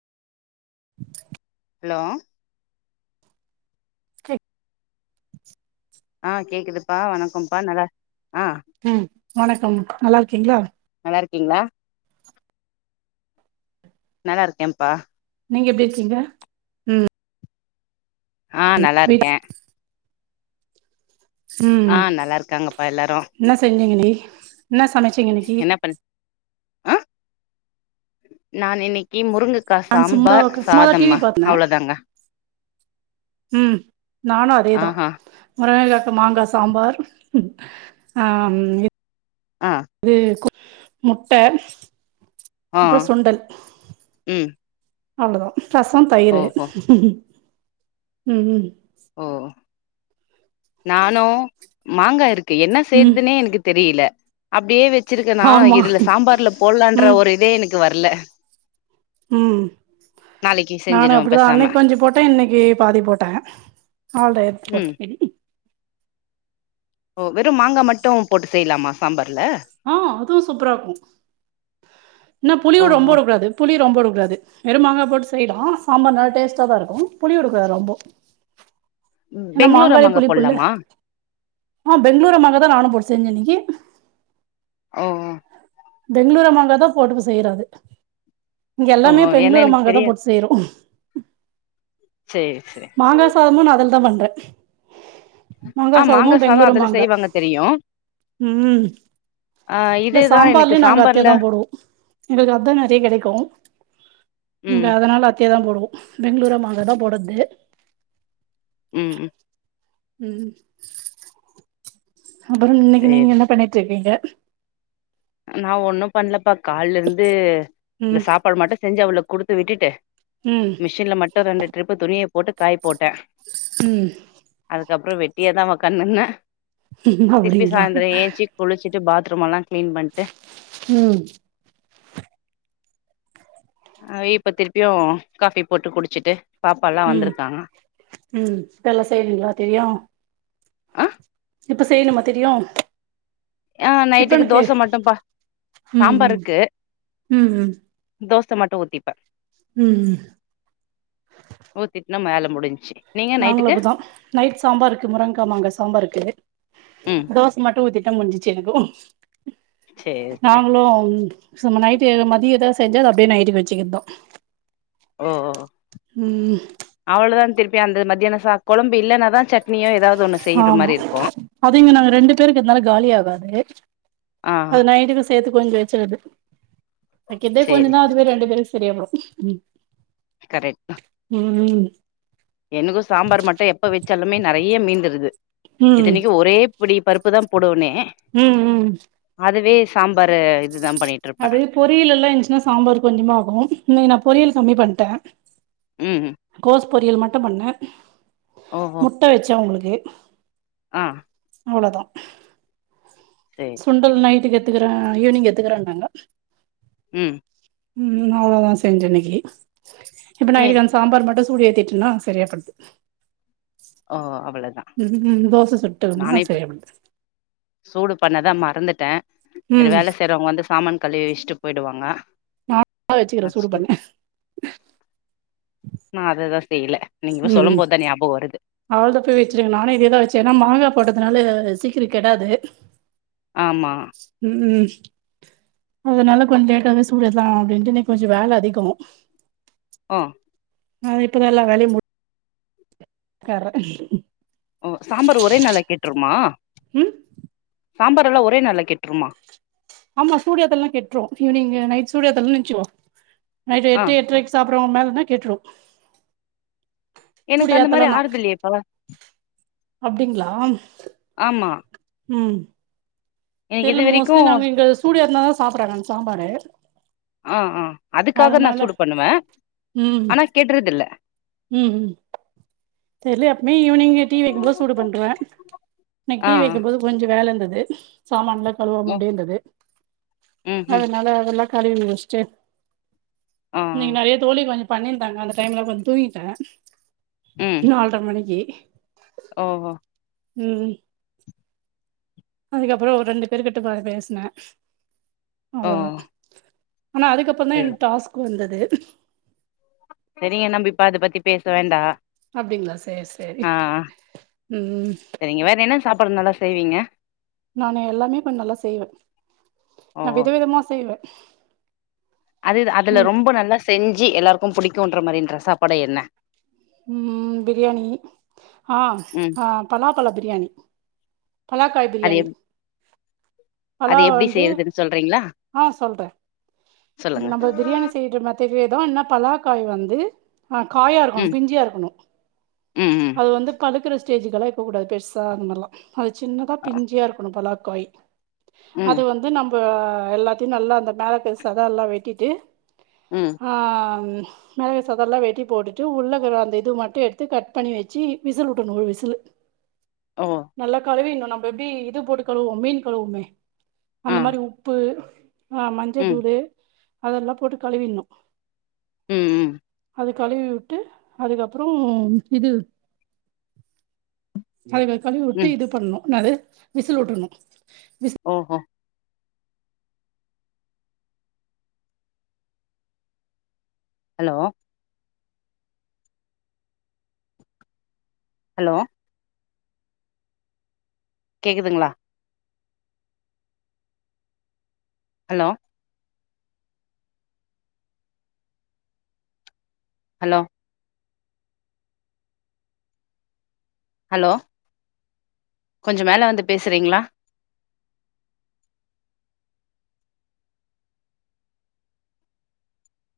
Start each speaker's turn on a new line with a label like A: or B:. A: [inaudible]
B: Hello
A: [unintelligible]
B: ஆ கேக்குதுப்பா வணக்கம்பா நல்லா ஆ
A: உ வணக்கம் நல்லா இருக்கீங்களா
B: கிங்ளா நல்லா இருக்கேன்ப்பா
A: நீங்க எப்டி இருக்கீங்க உ
B: ஆ நல்லா இருக்கே
A: ம்
B: ஆ நல்லா இருக்காங்கப்பா எல்லாரு
A: என்ன செஞ்சீங்க டி [inaudible] என்ன சமைச்சிங்க இன்னைக்கி
B: என்ன பண் ஆ நான் இன்னிக்கு முருங்க க்கா
A: நான் சும்மா
B: சாம்பார்
A: சும்மாதா டிவி
B: சாதம்மா
A: பாத்தே
B: அவ்வளோதாங்க
A: ம் நானு அதேதா
B: ஆஹா
A: முருங்கா மாங்கா சாம்பார் ம் ஆ ம் இத்
B: ஆ
A: து கோ முட்ட
B: ஆ
A: அப்புற சுண்டல்
B: ம்
A: அவ்ளோதா ரசம் தயிரு
B: ஓஹோ
A: ம் ம்
B: ஓ நானு மாங்கா இருக் கு என்ன
A: ம்
B: செய்யறதுனே எனக்கு தெரியல அப்டியே வச் வச்சிருக்கேனா
A: ஆமா
B: இதுல சாம்பார்ல போடலான்ற
A: ம்
B: ஒரு இதே எனக் வர்ல
A: ம் நானு
B: செஞ்சிருவே
A: அப்டிதா
B: பேசாம
A: அன்னைக்கு கொஞ்ச போட்டே இன்னைக்கு பாதி போட்டே அவள்ட எடுத்து
B: ம்
A: போட்டே
B: ஓ வெறும் மாங்கா மட்டு போட்டு செய்யலாமா சாம்பார்
A: ம் அதுவு சூப்பரா இருக்கு என்ன புளிய ரொம்ப
B: ஓஹோ
A: வுடக்கூடாது புளி ரொம்ப வுடக் து வெறும் மாங்கா போட்டு செய்யிடம் சாம்பார் நல்லா டேஸ்டா தா இருக்கு புளி வுட்கூடாது ரொம்ப என்ன
B: பெங்களூர்
A: மாங்காள
B: மாங்கா
A: புளிப்பு இல்ல
B: போட்லாமா
A: ஆ பெங்களூரு மாங்கா தா நானு போட செஞ்சு இன்னிக்கு
B: ஓ ஓ
A: பெங்களூர் அம்மாங்க தான் போட்டு செய்யறது இங்க
B: ஓ
A: எல்லாமே
B: ஏன்னா
A: பெங்களூரு
B: எனக்கு
A: மாங்க தான்
B: தெரியாது
A: போட்டு செய்யறோம்
B: சேரி சேரி
A: மாங்க சாதமும் நல்லா தான் பண்றேன்
B: ஆஹ் மாங்க சாதம் அதுல செய்வாங்க தெரியும்
A: ம்
B: அஹ்
A: இல்ல
B: இதேதான் எனக்கு
A: சாம்பார்லயு நாங்க அதையே
B: சாம்பார்ல
A: தான் போடுவோம் எங்களுக்கு அதான் நிறைய கிடைக்கும் இங்க
B: ம்
A: அதனால அத்த தான் போடுவோம் பெங்களூரு மாங்கதான் போடுறது
B: உம் உம்
A: உம் அப்புறம் இன்னைக்கு நீங்க
B: சேரி
A: என்ன பண்ணிட்டு இருக்கீங்க
B: நான் ஒன்னும் பண்ணலப்பா கால்ல இருந்து இந்த
A: ம்
B: சாப்பாடு மட்டும் செஞ்ச அவ்வளவு கொடுத்து விட்டுட்டேன்
A: ம்
B: மிஷின்ல மட்டும் ரெண்டு ட்ரிப்பு துணியை போட்டு காயப்போட்டேன்
A: உம்
B: அதுக்கப்புறம் வெட்டியா தான் ஓட்காந்து இருந்தேன்
A: அப்படிங்களா
B: வீட்டு பாத்ரூம்ல்லாம் கிளீன் பண்ட்டு
A: உம்
B: அஹ் இப்ப திருப்பியும் காபி போட்டு குடிச்சிட்டு பாப்பால்லா
A: உம்
B: வந்திருக்காங்க
A: உம் இப்ப எல்லாம் செய்யறீங்களா எல்லாத்தையும்
B: ஆஹ
A: எப்ப செய்யணுமா தெரியும்
B: ஆஹ் நைட்டுக்கு தோசை மட்டும் பா
A: ம்
B: சாம்பார்
A: ம்
B: இருக்கு தோசை மட்டும் ஊத்திப்பேன்
A: உம்
B: என்ன மேல முடிஞ்சு
A: நாங்களும் அப்டி தான் நைட் சாம்பார் இருக்கு முருங்ககா மாங்க சாம்பார் இருக்கு
B: ம்
A: தோசை மட்டும் ஊத்தி எல்லா முடிஞ்ச்சு எனக்கும்
B: சேரி சேரி
A: நாங்களும் சம நைட்டு எது மதியதா தெஞ்சது அப்டே நைட்டுக்கு வச்சிக்கிறதோ
B: ஓ ஓ
A: ம்
B: பியா அந்த மத்தியானம் ச கொழம்பு இல்லன்னா தான் சட்னியோ எதாவது
A: ஆமா அது இங்க நாங்க ரெண்டு பேரு இருக்கிதுனால காலி ஆகாது
B: ஆ
A: அது நைட்டுக்கு சேத்து கொஞ்ச வச்சறது வக்கிதே கொஞ்ச
B: சேரி
A: தான்
B: சேரி
A: அதுவே ரெண்டு பேருக்கு தெரியாம ம் ம் ம்
B: எனக்கும் சாம்பார் மட்டும் எப்ப வச்சாலுமே நறையா மீந்துருது
A: ம்
B: இத்தனிக்கும் ஒரே இப்படி பருப்பு தான் போடுவனே
A: ம் ம்
B: அதுவே சாம்பாரு இதுதான்
A: அது பொரியல் எல்லாம் இருந்துச்சின்னா சாம்பாரு கொஞ்சமா ஆகும் இன்னிக்கு நா பொறியல் கம்மி பண்ட்டேன்
B: ம்
A: பொறியல் மட்டும் பண்ணே
B: ஓஹோ
A: முட்ட வெச்ச அவுங்களுக்கு ஏ
B: ஆ
A: அவ்ளோதா
B: சேரி
A: சுண்டல்
B: சேரி
A: நைட்டுக்கு எத்துக்க தா ஈவினிங் எத்துக்கறன்னாங்க
B: ம்
A: ம் அவ்ளோதா செஞ்ச இன்னைக் ஏ இப்ப நான்
B: ஏ
A: எனக்கே அந்த சாம்பார் மட்டும் சூடு ஏத்திட்டன்னா சரியாப்படுது
B: ஓ அவ்ளோதா
A: ம் ம் தோச சுட்டோம்னா
B: நானே
A: சரியா போது
B: தா மறந்துட்டே சரி வேல செய்யுறவங்க வந்து சாமான் கழுவி வச்சிட்டு போயிடுவாங்க
A: நா வச்சுக்கிறே
B: அ
A: சூடு
B: சு
A: பண்ண
B: தெரியல நீங்க இ சொல்லு போது தா ஞாபகோ வருது
A: அவ்ளதா போய் வச்சிருங்க நானு இதேதா வச்சே ஏன்னா மாங்காய் போட்டதுனால சீக்கிர கிடாது
B: ஆமா
A: உ உ அதனால கொஞ்ச லேட்டாவே சூடேத்தலா அப்பிடின்ட்டு இன்னக்கு கொஞ்ச வேல அதிகோ
B: ஆ
A: அது இப்பதா எல்லா வேளயு முடி கார்ர
B: ஓ சாம்பார் ஒரே நாள்ள கெட்ருமா
A: உ
B: சாம்பார்ல்லா ஒரே நால்ல கெட்ருமா
A: ஆமா சூடயேத்தலனா கெட்ரு ஈவினிங் நைட் சூடேயேதலனு நிச்சுவோ நைட்டு
B: ஆ
A: எட்டு எட்றைக் சாப் அப்பற மேலனா கெட்ரு
B: எனக்கு அந்த மாரி
A: புடியேத்தலனா
B: ஆறுதில்லையேப்பா
A: அப்டிங்களா
B: ஆமா
A: உ
B: எனக்கு இதுவரைக்கு
A: இங்க சூடியாத்தலதா சாப்புறாங்க அந்த சாம்பாரு
B: ஆ ஆ அதுக்காக நா
A: அதனால
B: சூடு பண்ணுவே ஆனா கெட்றதுல்ல
A: உ உ தெரியல அப்பமே ஈவினிங் டீ வைக்கும்போது சூடு பண்ருவே இன்னைக்கு
B: ஆ
A: டீ வைக்கும்போது கொஞ்ச வேல இருந்தது ஆ து சாமான்லா [unintelligible] கழுவாம
B: ம்
A: அப்ட்யேந்துது
B: ம் ம்
A: அதனால அதெல்லா கழுவி வஷ்டு
B: ஆ
A: இன்னக்கி நறைய தோழி கொஞ் பண்ணிருந்தாங்க அந்த டைம்ல கொஞ்ச தூங்கி டே
B: ம்
A: நால்ர மணிக்கி
B: ஓ
A: உ உ அதுக்கப்புற ஒரு ரெண்டு பேரு கிட்ட பா பேசினே
B: ஓ
A: அவ்ளோதா ஆனா அதுகப்றோந்தா
B: செரி
A: எனக்கு டாஸ்க் வந்தது து
B: பெரியன்னா போய் பாத்து பத்தி பேச வேண்டா
A: அப்டிங்ளா சேரி சேரி
B: ஆ
A: ம்
B: செரிங்க வேற என்ன சாப்பாடு நல்லா செய்வீங்க
A: நாணு எல்லாமே இப்போ நல்லா செய்வேன் நா வித விதமா செய்வேன்
B: அதுதா அதுல
A: ம்
B: ரொம்ப நல்லா செஞ்சு ஜி எல்லாருக்கோம் புடிக்குன்ற மாரின்ற சாப்பாடு என்ன
A: ம் பிரியாணி ஆ
B: ம்
A: அ பலாப்பழ பிரியாணி பலாக்காய்
B: அது
A: பிரியாணி
B: எப்
A: அத
B: அது எப்டி
A: வந்து
B: செய்யறதுன்னு சொல்றீங்களா
A: ஆ சொல்றேன்
B: சொல்லுங்க
A: நம்ம பிரியாணி செய்யிற மாதிரியே தா ன்னா பலாக்காய் வந்து ஆகாயா இருக்கணு
B: ம்
A: பிஞ்சியா இருக்கணு
B: ம் ம்
A: அது வந்து பதுக் பழுக்குற ஸ்டேஜிகெல்லா இருக்க கூடாது பெருசா அந்த மாரிலாம் அது சின்னதா
B: அ.
A: பிஞ்சியா இருக்கனும் பலாக் கொய்
B: ம்
A: அது வந்து நம் ப எல்லாத்தையும் நல்லா அந்த பேகஸ் சத எல்லா வெட்டிட்டு
B: ம்
A: ஆ ம் மேல இருக்க சதை எல்லா வெட்டி போட்டுட்டு உள்ளக்கிற அந்த இது மட்டும் எடுத்து கட் பண்ணி வெச்சு விசில் உட்டுடனும் ஒரு விசிலு
B: ஓ
A: நல்லா கழுவினனும் நம் எப்டி இது போட்டு கலுவுமே மீன் கலுவுமே
B: ஆ
A: அந்த மாரி உப்பு ஆமா
B: ம்
A: [unintelligible] அதெல்லா போட்டு கலுவிடனும்
B: ம் ம்
A: அது கலுவி உட்டு அதுக்கப்றோ இது அது கலுவி உட்டு
B: ம்
A: இது பண்ணனும் என்னது விசில் உட்டுறனும்
B: ஓ ஓ ஹலோ ஹலோ கேக்குதுங்களா ஹலோ ஹலோ ஹலோ கொஞ்சோ மேல வந்து பேசுறீங்களா